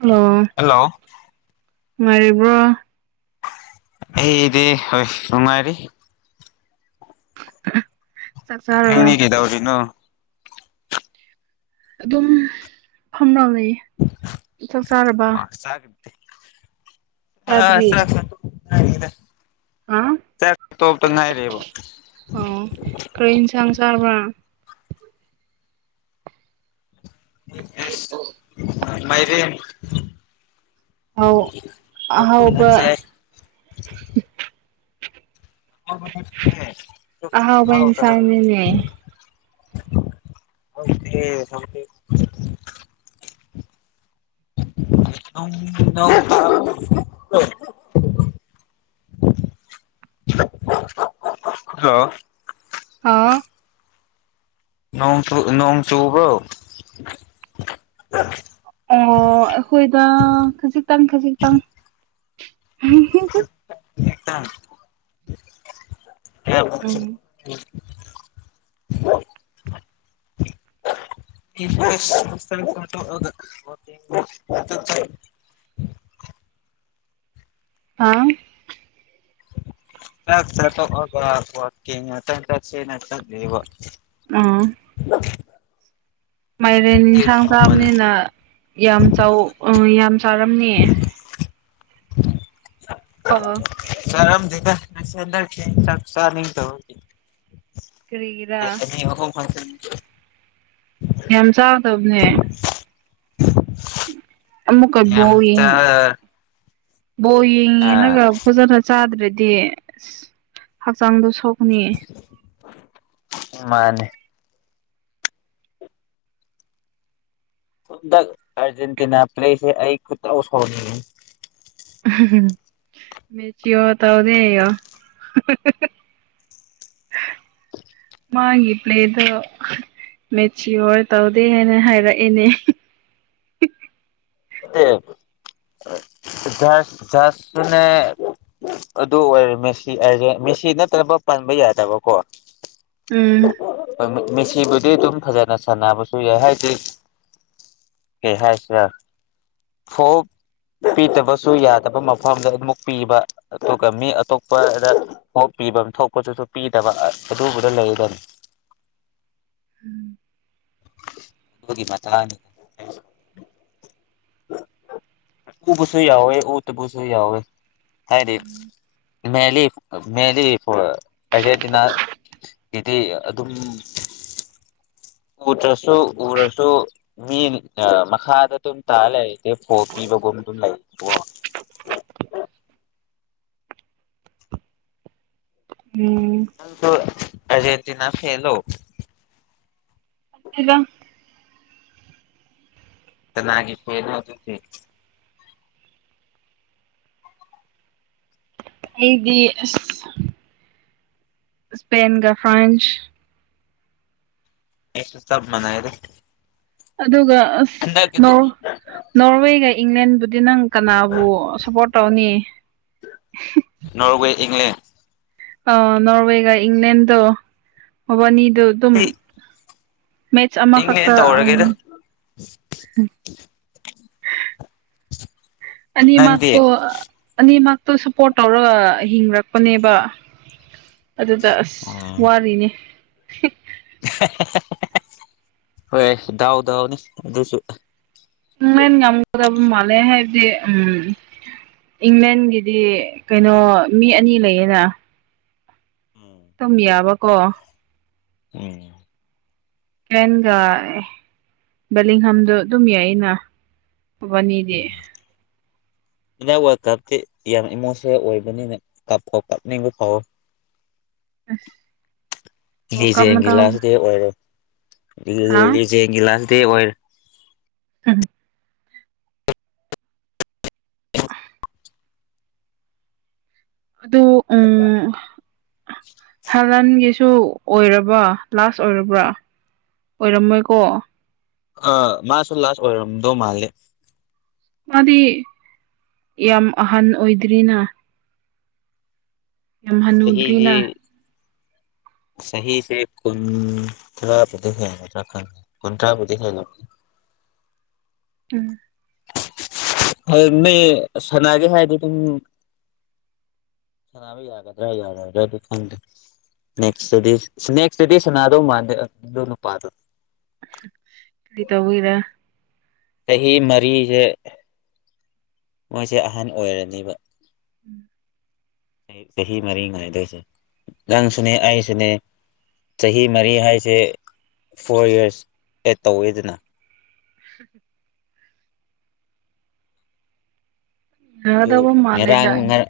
ꯑꯣ ꯍꯜꯂꯣ ꯃꯔꯤꯕ꯭ꯔꯣ ꯑꯦꯗ ꯍꯣꯏ ꯔꯅꯨꯡꯉꯥꯏꯔꯤ ꯆꯥꯛ ꯌꯦ ꯆꯥꯔꯕ ꯍꯦꯒꯗ ꯍꯧꯔꯤꯅ ꯑꯗꯨꯝ ꯐꯝꯅ ꯂꯩꯌꯦ ꯆꯥꯛ ꯆꯥꯔꯕ ꯑꯁ ꯆꯥꯗ꯭ꯔꯤ ꯆꯗ ꯍꯥ ꯆ ꯇꯣꯅꯥꯔꯦꯕ ꯑꯣ ꯈꯔ ꯌꯦꯟꯁꯥꯡ ꯆꯥꯕ꯭ꯔꯥ ꯃꯩꯔ ꯑꯥꯎ ꯑꯍꯥꯎꯕ ꯑꯍꯥꯎꯕ ꯍꯥꯎ ꯏꯟꯁꯥꯡꯅꯤꯅꯦ ꯍꯧꯗꯤ ꯊꯪ ꯑ ꯍꯜꯂꯣ ꯑꯥ ꯅꯣꯡ ꯆ ꯅꯣꯡ ꯆꯨꯕ ꯑꯣ ꯑꯩꯈꯣꯏꯗ ꯈꯖꯤꯛꯇꯪ ꯈꯖꯤꯛꯇꯪ ꯑꯦꯛꯇ ꯀꯁꯤ ꯎꯝ [unintelligible] ꯑꯥ ꯆꯥꯛ ꯇꯣꯛꯑꯒ ꯋꯥꯛꯀꯤꯡ ꯉꯥꯛ ꯆꯥꯠꯁꯤꯅ ꯆꯠꯂꯤꯕ ꯑꯥꯝ ꯃꯥꯏꯔꯦꯟ ꯌꯦꯟꯁꯥꯡ ꯃꯟ ꯆꯥꯕꯅꯤꯅ ꯌꯥꯝ ꯆꯥꯎ ꯌꯥꯝ ꯆꯥꯔꯝꯅꯤꯌꯦ ꯎ [inaudible] ꯑꯣ ꯆꯔꯝ ꯊꯗ ꯆꯁ [inaudible] ꯀꯔꯤꯒꯤꯔꯥ ꯐꯪꯁꯟ [inaudible] ꯌꯥꯝ ꯆꯥꯎꯗꯕꯅꯦ [unintelligible] ꯑꯃꯨꯛꯀ ꯌꯥꯝ ꯆꯥ ꯕꯣꯌꯦꯤꯡ ꯑꯥ ꯕꯣꯌꯦꯡꯅꯒ ꯐꯖꯅ ꯆꯥꯗ꯭ꯔꯗꯤ ꯑ ꯍꯛꯆꯥꯡꯗꯣ ꯁꯣꯛꯅꯤ ꯃꯥꯅꯦ ꯗ ꯑꯔꯖꯦꯟꯇꯤꯅꯥ ꯄ꯭ꯂꯦꯁꯦ ꯑꯩ ꯀꯠꯇꯁꯅꯤ [unintelligible] ꯃꯦꯆ ꯋꯥ ꯇ ꯑꯣꯗ [unintelligible] ꯃꯥꯒꯤ ꯄ꯭ꯂꯦꯗꯣ ꯃꯦꯆꯤꯌꯣꯔ ꯇꯧꯗꯦ ꯍꯥꯏꯅ ꯍꯥꯏꯔꯛꯑꯦꯅꯦ ꯖꯥꯁꯅꯦ [inaudible] ꯑꯗꯨ ꯑꯣꯏꯔꯦ ꯃꯦꯁꯤꯁꯦ ꯃꯦꯁꯤ ꯅꯠꯇꯅꯕ ꯄꯟꯕ ꯌꯥꯗꯕꯀꯣ ꯎꯝ ꯍꯣꯏ ꯃꯦꯁꯤꯕꯨꯗꯤ ꯑꯗꯨꯝ ꯐꯖꯅ ꯁꯥꯟꯅꯕꯁꯨ ꯌꯥꯏ ꯍꯥꯏꯗꯤ ꯀꯩꯍꯥꯢꯁꯤꯔ ꯐꯣꯜ ꯄꯤꯗꯕꯁꯨ ꯌꯥꯗꯕ ꯃꯐꯝꯗ ꯑꯗꯨꯝꯃꯛ ꯄꯤꯕ ꯑꯗꯨꯒ ꯃꯤ ꯑꯇꯣꯞꯄꯗ ꯄꯤꯕ ꯊꯣꯛꯄꯗꯨꯁꯨ ꯄꯤꯗꯕ ꯑꯗꯨꯕꯨꯗ ꯂꯩꯔꯦ ꯑꯗꯨꯒꯤ ꯃꯇꯥꯡꯅꯤ ꯎꯕꯁꯨ ꯌꯥꯎꯋꯦ ꯎꯗꯕꯁꯨ ꯌꯥꯎꯋꯦ ꯍꯥꯏꯗꯤ ꯃꯦꯂꯤ ꯃꯦꯂꯤ ꯑꯥꯔꯖꯦꯟꯇꯤꯅ ꯀꯤꯗꯤ ꯑꯗꯨꯝ ꯎꯗ꯭ꯔꯁꯨ ꯎꯔꯁꯨ ꯃꯤ ꯃꯈꯥꯗ ꯑꯗꯨꯝ ꯆꯥꯂꯦꯦ ꯐꯣꯄꯤ ꯒ ꯃ ꯂꯩ [inaudible] ꯎꯝ ꯅꯪꯗꯣ ꯑꯔꯖꯦꯟꯇꯤꯅꯥ ꯐꯦꯟꯂꯣ ꯅꯠꯇꯦꯗ ꯀꯅꯒꯤ ꯐꯦꯟꯅꯣ ꯑꯗꯨꯗꯤ ꯑꯩꯗꯤ ꯏꯁꯄꯦꯟꯒ ꯐ꯭ꯔꯥꯟꯁ ꯑꯩꯒ ꯆꯥꯞ ꯃꯅꯔꯦ ꯑꯗꯨꯒ ꯑꯁ ꯍꯀꯤꯦ [inaudible] ꯅꯣꯔ ꯅꯣꯔꯋꯦꯒ ꯏꯪꯂꯦꯟꯕꯨꯗꯤ ꯅꯪ ꯀꯅꯥꯕꯨ ꯁꯞꯄꯣꯠ ꯇꯧꯅꯤ ꯅꯣꯔꯋꯦ ꯏꯪꯂꯦꯟ ꯑꯥꯎ ꯅꯣꯔꯋꯦꯒ ꯏꯪꯂꯦꯟꯗꯣ ꯃꯕꯥꯅꯤꯗꯣ ꯑꯗꯨꯝ ꯃꯦꯆ ꯑꯃ ꯏꯪꯂꯦꯟ ꯈꯥꯛꯇ ꯇꯧꯔꯒꯦꯗ [unintelligible] ꯑꯅꯤ ꯅꯪꯗꯤ ꯃꯛꯇꯣ ꯑꯅꯤ ꯃꯛꯇꯣ ꯁꯞꯄꯣꯠ ꯇꯧꯔꯒ ꯍꯤꯡꯔꯛꯄꯅꯦꯕ ꯑꯗꯨꯗ ꯑꯁ ꯑꯣ ꯋꯥꯔꯤꯅꯦ ꯍꯣꯏ ꯗꯥꯎ ꯗꯥꯎꯅꯤ ꯑꯗꯨꯁꯨ ꯢꯪꯂꯦꯟꯅ ꯉꯝꯒꯗꯧꯕ ꯃꯥꯂꯦ ꯍꯥꯏꯗꯤ ꯎꯝ ꯏꯪꯂꯦꯟꯒꯤꯗꯤ ꯀꯩꯅꯣ ꯃꯤ ꯑꯅꯤ ꯂꯩꯌꯦꯅ ꯎꯝ ꯗꯨꯝ ꯌꯥꯕꯀꯣ ꯎꯝ ꯒ ꯕꯂꯤꯡ ꯍꯥꯝꯗꯣ ꯑꯗꯨꯝ ꯌꯥꯏꯅ ꯃꯕꯥꯟꯅꯤꯗꯤ ꯍꯥꯟꯗꯥꯛ ꯋꯥꯔꯜ ꯀꯞꯇꯤ ꯌꯥꯝ ꯏꯃꯣꯁꯟꯅꯜ ꯑꯣꯏꯕꯅꯤꯅꯦ ꯀꯥꯞ ꯐꯥꯎ ꯀꯞꯅꯤꯡꯕ ꯐꯥꯎꯋꯦ ꯑꯁ ꯋꯥꯔꯜ ꯀꯞ ꯂꯤꯖꯦꯜꯒꯤ ꯂꯥꯁ ꯃꯇꯥꯡ ꯗꯦ ꯑꯣꯏꯔꯦ ꯍꯥ ꯂꯤꯖꯦꯜꯒꯤ ꯂꯥꯁꯇꯗꯤ ꯑꯣꯏꯔꯦ ꯎꯝ [unintelligible] ꯑ ꯑꯗꯨ ꯎꯝ ꯍꯂꯥꯟꯒꯤꯁꯨ ꯗꯨ ꯑꯣꯏꯔꯕ ꯂꯥꯁ ꯑꯣꯏꯔꯕ꯭ꯔꯥ ꯑꯣꯏꯔꯝꯃꯣꯏꯀꯣ ꯑ ꯃꯥꯁꯨ ꯂꯥꯁ ꯑꯣꯏꯔꯝꯗꯧ ꯃꯥꯜꯂꯦ ꯃꯥꯗꯤ ꯌꯥꯝ ꯑꯍꯟ ꯑꯣꯏꯗ꯭ꯔꯤꯅ ꯌꯥꯝ ꯆꯍꯤꯖꯤ ꯍꯟꯅꯨꯗ꯭ꯔꯤꯅ ꯆꯍꯤꯁꯦ ꯀꯨꯟꯊ꯭ꯔꯥꯕꯨꯗꯤ ꯍꯦꯜꯒꯗ꯭ꯔꯥ ꯈ ꯀꯨꯟꯊ꯭ꯔꯥꯕꯨꯗꯤ ꯍꯦꯜꯂ ꯎꯝ ꯍ ꯅ ꯁꯅꯥꯒꯦ ꯍꯥꯏꯗꯤ ꯑꯗꯨ ꯁꯅꯥꯅꯕ ꯌꯥꯒꯗ꯭ꯔꯥ ꯌꯥꯒꯗ꯭ꯔꯥ ꯑꯗꯨ ꯈꯪꯗꯦ ꯅꯦꯛꯁꯇꯗꯤ ꯅꯦꯛꯁꯇꯗꯤ ꯁꯅꯥꯗꯧ ꯃꯥꯟꯗꯦ ꯑꯗꯨ ꯅꯨꯄꯥꯗꯣ ꯀ꯭ꯔꯤ ꯇꯧꯕꯩꯔ ꯆꯍꯤ ꯃꯔꯤꯁꯦ ꯃꯣꯏꯁꯦ ꯑꯍꯟ ꯑꯣꯏꯔꯅꯦꯕ ꯎꯝ [inaudible] ꯆꯍꯤ ꯃꯔꯤ ꯉꯥꯏꯗꯣꯏꯁꯦ ꯅꯥꯡꯁꯨꯅꯦ ꯑꯩꯁꯨꯅꯦ ꯆꯍꯤ ꯃꯔꯤ ꯍꯥꯏꯁꯦ ꯐꯣꯔ ꯌꯔꯁ ꯑꯦꯠ ꯇꯧꯋꯦꯗꯅ [unintelligible] ꯌꯥꯒꯗꯧꯕ ꯃꯥꯜꯂꯦꯗ ꯉꯔꯥꯡ ꯑꯩꯗꯤ ꯉꯔ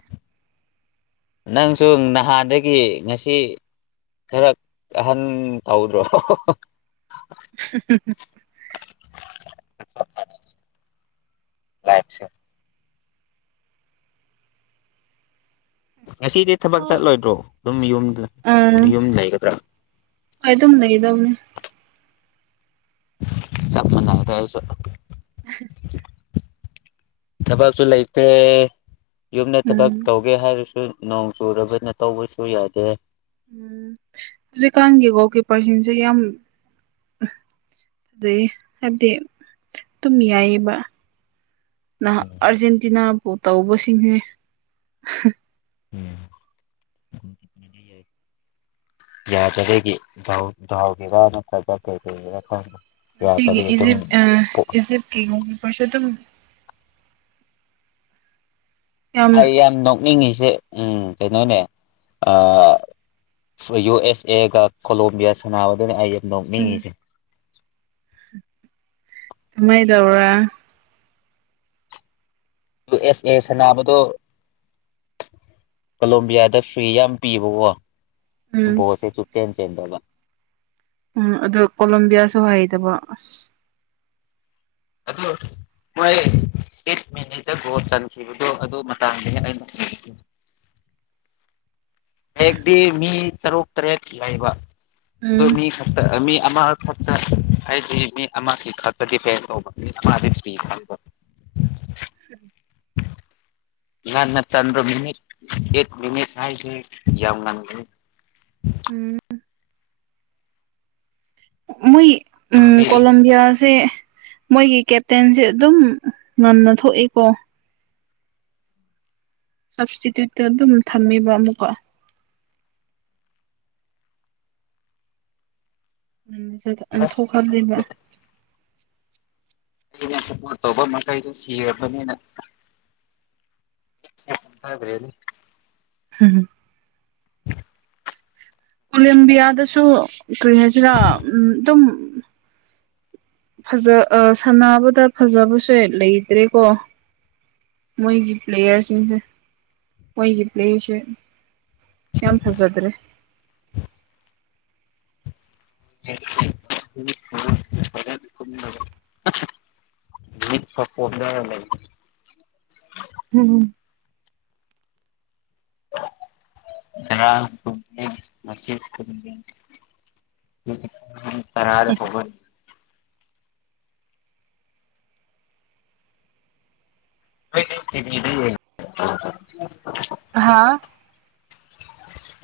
ꯅꯪꯁꯨ ꯅꯍꯥꯟꯗꯒꯤ ꯉꯁꯤ ꯈꯔ ꯑꯍꯟ ꯇꯧꯗ꯭ꯔꯣ ꯁꯤꯦ [unintelligible] ꯂꯥꯏꯠꯁꯦ ꯉꯁꯤꯗꯤ ꯊꯕꯛ ꯆꯠꯂꯣꯏꯗ꯭ꯔꯣ ꯑꯗꯨꯝ ꯌꯨꯝ ꯌꯨꯝ ꯂꯩꯒꯗ꯭ꯔꯥ ꯍ ꯑꯗꯨꯝ ꯂꯩꯗꯅꯤ ꯆꯞ ꯃꯅꯩꯗ ꯑꯩꯁꯨ ꯊꯕꯛꯁꯨ ꯂꯩꯇꯦ ꯌꯨꯝꯗ ꯊꯕꯛ ꯇꯧꯕ ꯎꯝ ꯇꯧꯒꯦ ꯍꯥꯏꯔꯁꯨ ꯅꯣꯡ ꯆꯨꯔꯕꯅ ꯇꯧꯕꯁꯨ ꯌꯥꯗꯦ ꯎꯝ ꯍꯧꯖꯤꯛꯀꯥꯟꯒꯤꯀꯣ ꯑꯣꯀꯤꯌꯄꯔꯁꯟꯁꯦ ꯌꯥꯝ ꯑꯗꯨꯗꯩ ꯍꯥꯏꯕꯗꯤ ꯇꯨꯝꯃꯤꯉꯥꯏꯒꯤꯕ ꯅꯍ ꯎꯝ ꯑꯥꯔꯖꯦꯟꯇꯤꯅꯥꯕꯨ ꯇꯧꯕꯁꯤꯡꯁꯦ ꯎꯝ [unintelligible] ꯌꯥꯖꯒ ꯥꯎꯒꯤꯦꯔꯥ ꯅꯠꯇ꯭ꯔꯒ ꯀꯩꯗꯧꯒꯦꯔꯥ ꯈꯪ [unintelligible] ꯃꯁꯤꯒꯤ ꯏꯖꯤꯞ ꯏꯖꯤꯞꯀꯤ ꯄꯔꯁ ꯑꯗꯨꯝ ꯑꯩ ꯌꯥꯝ ꯅꯣꯛꯅꯤꯡꯉꯤꯁꯦ ꯎꯝ ꯀꯩꯅꯣꯅꯦ ꯌꯨ ꯑꯦꯁ ꯑꯦꯒ ꯀꯣꯂꯣꯝꯕꯤꯌꯥ ꯁꯥꯟꯅꯕꯗꯨꯅꯤ ꯑꯩ ꯌꯥꯝ ꯎꯝ ꯅꯣꯛꯅꯤꯡꯉꯤꯁꯦ ꯀꯃꯥꯏ ꯇꯧ꯭ꯔꯥ ꯌꯨ ꯑꯦꯁ ꯑꯦ ꯁꯥꯟꯅꯥꯕꯗꯣ ꯀꯂꯣꯝꯕꯤꯌꯥꯗ ꯐ꯭ꯤ ꯌꯥꯝ ꯄꯤꯕꯀꯣ ꯎꯝ ꯕꯣꯠꯁꯦ ꯆꯨꯞꯆꯦꯟ ꯆꯦꯟꯗꯕ ꯎꯝ ꯑꯗꯣ ꯀꯣꯂꯝꯣꯕꯤꯌꯥꯁꯨ ꯍꯥꯏꯗꯕ ꯑꯁ ꯑꯗꯨꯗꯣ [unintelligible] ꯃꯣꯏ ꯑꯩꯠ ꯃꯤꯅꯤꯠꯇ ꯒꯣꯜ ꯆꯟꯈꯤꯕꯗꯣ ꯑꯗꯨ ꯃꯇꯥꯡꯗꯒꯤ ꯑꯩꯅ ꯍ ꯍꯗꯤ ꯃꯤ ꯇꯔꯨꯛ ꯇꯔꯦꯠꯀꯤ ꯌꯥꯏꯕ ꯑꯣ ꯎꯝ ꯃꯤ ꯈ ꯃꯤ ꯑꯃꯈꯛꯇ ꯍꯥꯏꯗꯤ ꯃꯤ ꯑꯃꯒꯤ ꯈꯛꯇ ꯗꯤꯄꯦꯟ ꯇꯧꯕ ꯃꯤ ꯑꯃꯗꯤ ꯐ꯭ꯔꯤ ꯈꯪꯕ ꯎ [unintelligible] ꯉꯟꯅ ꯆꯟꯗ꯭ꯔꯣ ꯃꯤꯅꯤꯠ ꯑꯦꯠ ꯃꯤꯅꯤꯠ ꯍꯥꯏꯁꯦ ꯌꯥꯝ ꯉꯝꯒꯤꯅꯤ ꯎꯝ ꯃꯣꯏ ꯎꯝ ꯇꯤꯝꯗꯤ ꯀꯣꯂꯝꯕꯤꯌꯥꯥꯁꯦ ꯃꯣꯏꯒꯤ ꯀꯦꯞꯇꯦꯟꯖꯦ ꯑꯗꯨꯝ ꯉꯟꯅ ꯊꯣꯛꯏꯀꯣ ꯁꯞꯁꯇꯤꯇ꯭ꯌꯨꯠꯇ ꯑꯗꯨꯝ ꯊꯝꯃꯤꯕ ꯑꯃꯨꯛꯀ ꯃꯗ ꯑ ꯊꯧꯈ ꯂꯩꯕ ꯑꯩꯅ ꯁꯞꯄꯣꯔꯠ ꯇꯧꯕ ꯃꯈꯩꯗꯤ ꯁꯤꯔꯕꯅꯤꯅ ꯍꯥꯏꯕ꯭ꯔꯦꯅꯤ ꯍꯝ [unintelligible] ꯀꯣꯂꯦꯝꯕꯤꯌꯥꯗꯁꯨ ꯀꯔꯤ ꯍꯥꯏꯁꯤꯔꯥ ꯑꯗꯨꯝ ꯐꯖ ꯑ ꯁꯥꯟꯅꯕꯗ ꯐꯖꯕꯁꯦ ꯂꯩꯇ꯭ꯔꯦꯀꯣ ꯃꯣꯏꯒꯤ ꯄ꯭ꯂꯦꯌꯔꯁꯤꯡꯁꯦ ꯃꯣꯏꯒꯤ ꯄ꯭ꯂꯦꯁꯦ ꯌꯥꯝ ꯐꯖꯗ꯭ꯔꯦ ꯎ [unintelligible] ꯎꯝ ꯎꯍꯨ ꯠ ꯐꯄꯗ ꯂꯩ [unintelligible] ꯎꯝ ꯔꯁꯤ [unintelligible] ꯇꯔꯥꯗ ꯊꫭꯛꯂꯑꯅꯤ ꯅꫭꯏꯗꯤ ꯇꯤꯕꯤꯗ ꯌꯦꯡ ꯑ [unintelligible] ꯍꯥꯥ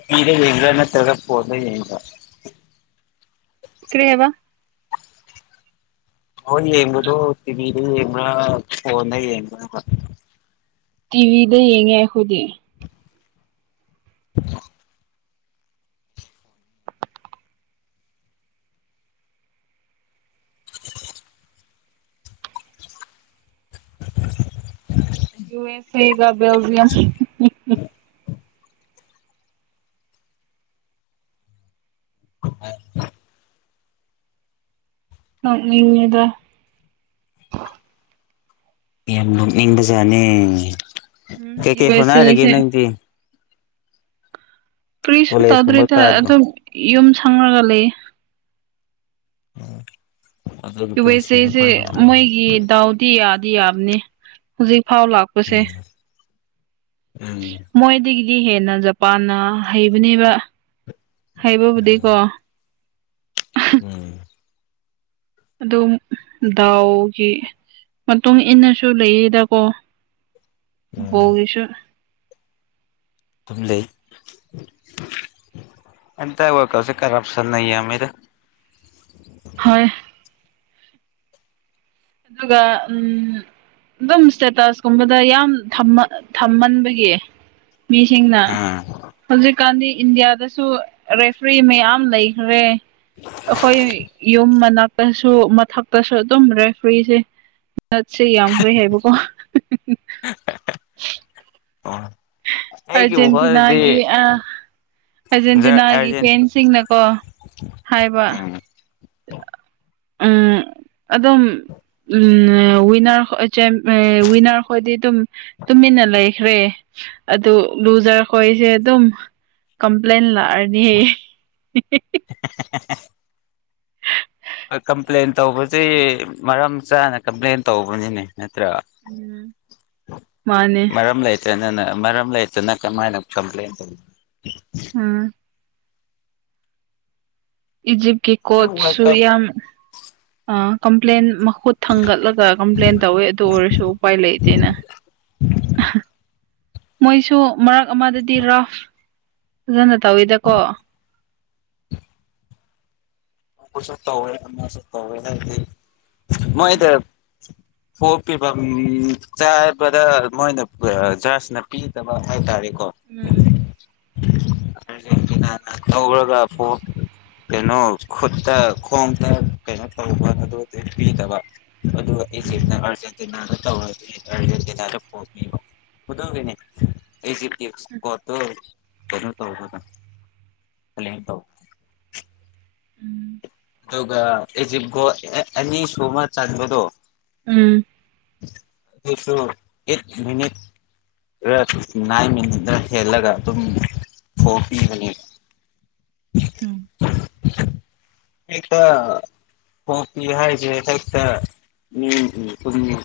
ꯇꯤꯕꯤꯗ ꯌꯦꯡꯉꯤꯔ ꯅꯠꯇꯔꯒ ꯐꫭꯟꯗ ꯌꯦꯡꯉꯤꯔ ꯀ꯭ꯔꯤ ꯍꯥꯏꯕ ꯕꫭꯜ ꯌꯦꯡꯕꯗꯣ ꯇꯤꯚꯤꯗ ꯌꯦꯡꯕ꯭ꯔꯥ ꯐꯣꯟꯗ ꯌꯦꯡꯕꯔꯕ ꯇꯤꯚꯤꯗ ꯌꯦꯡꯉꯦ ꯑꯩꯈꯣꯏꯗꯤ ꯑ [unintelligible] ꯌꯨ ꯑꯦꯁ ꯑꯦꯒ ꯕꯦꯜꯖꯤꯌꯝ ꯅꫭꯛꯅꯤꯡꯉꯤꯗ ꯌꯥꯝ ꯂꯣꯛꯅꯤꯡꯕꯖꯥꯠꯅꯦ ꯎꯝ ꯌꯨ ꯀꯩꯀꯩ ꯑꯦꯁ ꯍꯣꯠꯅꯔꯤꯒꯦ ꯑꯦꯁꯦ ꯅꯪꯗꯤ ꯀꯔꯤꯁꯨ ꯀꯣꯂꯦꯖꯀꯨꯝꯕ ꯇꯧꯗ꯭ꯔꯦꯗ ꯀꯥꯗꯣ ꯑꯗꯨꯝ ꯌꯨꯝ ꯁꯪꯉ꯭ꯔꯒ ꯂꯩꯌꯦ ꯑꯗꯨꯒꯤ ꯌꯨ ꯑꯦꯁ ꯄꯨꯟꯁꯤꯅ ꯁꯦꯖꯦ ꯈ꯭ꯋꯥꯏ ꯅꯨꯡꯉꯥꯏ ꯃꯣꯏꯒꯤ ꯗꯥꯎꯗꯤ ꯌꯥꯗꯤ ꯌꯥꯕꯅꯦ ꯍꯧꯖꯤꯛꯐꯥꯎ ꯂꯥꯛꯄ ꯎꯝ ꯎꯝ ꯃꯣꯏꯗꯒꯤꯗꯤ ꯍꯦꯟꯅ ꯖꯄꯥꯟꯅ ꯍꯩꯕꯅꯦꯕ ꯍꯩꯕꯕꯨꯗꯤꯀꯣ ꯎꯝ ꯑꯗꯨꯝ ꯗꯥꯎꯒꯤ ꯃꯇꯨꯡ ꯏꯟꯅꯁꯨ ꯂꯩꯌꯦꯗꯀꯣ ꯎꯝ ꯕꯣꯜꯒꯤꯁꯨ ꯑꯗꯨꯝꯂꯩ ꯍꯟꯇꯛ ꯋꯥꯜꯀꯞꯁꯦ ꯀꯔꯞ ꯁꯟꯅ ꯌꯥꯝꯃꯤꯗ ꯍꯣꯏ ꯑꯗꯨꯒ ꯎꯝ ꯑꯗꯨꯝ ꯏꯁꯇꯦꯇꯁ ꯀꯨꯝꯕꯗ ꯌꯥꯝ ꯊꯝꯃ ꯊꯝꯃꯟꯕꯒꯤ ꯃꯤꯁꯤꯡꯅ ꯎꯝ ꯍꯧꯖꯤꯛꯀꯥꯟꯗꯤ ꯏꯟꯗꯤꯌꯥꯗꯁꯨ ꯔꯦꯐ꯭ꯔꯤ ꯃꯌꯥꯝ ꯂꯩꯈ꯭ꯔꯦ ꯑꯩꯈꯣꯏ ꯌꯨꯝ ꯃꯅꯥꯛꯇꯁꯨ ꯃꯊꯛꯇꯁꯨ ꯑꯗꯨꯝ ꯔ ꯐ꯭ꯔꯤꯁꯦ ꯅꯠꯁꯦ ꯌꯥꯝꯈ꯭ꯔꯦ ꯍꯥꯏꯕꯀꯣ ꯑꯩꯒꯤ ꯋꯥꯈꯜꯗꯗꯤ ꯑꯔꯖꯦꯟꯇꯤꯅꯥꯒꯤ ꯑ ꯑꯔꯖꯦꯟꯇꯤꯅꯥꯒꯤ ꯑꯥꯔꯖꯦꯟ ꯐꯦꯟꯁꯤꯡꯅꯀꯣ ꯍꯥꯏꯕ ꯎꯝ ꯎꯝ [unintelligible] ꯑꯗꯨꯝ ꯎꯝ ꯋꯤꯟꯅꯔ ꯍꯣꯏꯗꯤ ꯑꯗꯨꯝ ꯇꯨꯃꯤꯟꯅ ꯂꯩꯈ꯭ꯔꯦ ꯑꯗꯨ ꯂꯨꯖꯔꯈꯣꯏꯁꯦ ꯑꯗꯨꯝ ꯀꯝꯄ꯭ꯂꯦꯟ ꯂꯥꯛꯑꯗꯤ [unintelligible] ꯀꯝꯄ꯭ꯂꯦꯟ ꯇꯧꯕꯁꯤ ꯃꯔꯝ ꯆꯥꯅ ꯀꯝꯄ꯭ꯂꯦꯟ ꯇꯧꯕꯅꯤꯅꯦ ꯅꯠꯇ꯭ꯔ ꯎꯝ ꯃꯥꯅꯦ ꯃꯔꯝꯂꯩ ꯃꯔꯝ ꯂꯩꯇꯅ ꯀꯃꯥꯏꯅ ꯀꯝꯄ꯭ꯂꯦꯟ ꯇꯧ ꯎ ꯏꯖꯤꯞꯀꯤ ꯋꯥꯔꯜ ꯀꯣꯠꯁꯨꯨ ꯀꯞ ꯌꯥꯝ [unintelligible] ꯑ ꯀꯝꯄ꯭ꯂꯦꯟ ꯃꯈꯨꯠ ꯊꯥꯡꯒꯠꯂꯒ ꯀꯝꯄ꯭ꯂꯦꯟ ꯇꯧꯋꯦ ꯑꯗꯨ ꯑꯣꯏꯔꯁꯨ ꯎꯄꯥꯏ ꯂꯩꯇꯦꯅ ꯑꯍꯥ ꯃꯣꯏꯁꯨ ꯃꯔꯛ ꯑꯃꯗꯗꯤ ꯔꯐ ꯐꯖꯅ ꯇꯧꯋꯤꯗꯀꯣ ꯑꯃꯁꯨ ꯇꯧꯋꯦ ꯑꯃꯁꯨ ꯇꯧꯋꯦ ꯅꯪꯗꯤ ꯃꯣꯏꯗ ꯐꫭꯜ ꯄꯤꯕꯝ ꯆꯥꯕꯗ ꯃꯣꯏꯅ ꯖꯁꯅ ꯄꯤꯗꯕ ꯍꯥꯏꯇꯥꯔꯦꯀꯣ ꯎꯝ [unintelligible] ꯈꯨꯠꯇ ꯈꯣꯗ ꯀꯩꯅꯣ ꯇꯧꯕ ꯑꯗꯨꯗꯤ ꯄꯤꯗꯕ ꯑꯗꯨꯒ ꯏꯖꯤꯞꯅ ꯑꯔꯖꯦꯟꯇꯤꯅꯥꯗ ꯇꯧꫪꯥꯗꯤ ꯑꯔꯖꯦꯟꯇꯤꯅꯥꯁꯨ ꯑꯗꯨꯒꯤꯅꯤ [unintelligible] ꯎꯝ ꯑꯗꯨꯒ ꯏꯖꯤꯞ ꯒꯣꯜ ꯑꯅꯤꯁꯨꯕ ꯆꯟꯕꯗꯣ ꯎꯝ ꯑꯗꯨꯁꯨ ꯑꯦꯠ ꯃꯤꯅꯤꯠ ꯅꯥꯏꯟ ꯃꯤꯅꯤꯠꯅ ꯍꯦꯜꯂꯒ ꯑꯗꯨꯝ ꯐꯣꯔ ꯄꯤꯕꯅꯦ ꯎꯝ [unintelligible] ꯀꯣꯄꯤ ꯍꯥꯏꯁꯦ ꯍꯦꯛꯇ ꯃꯤ [unintelligible]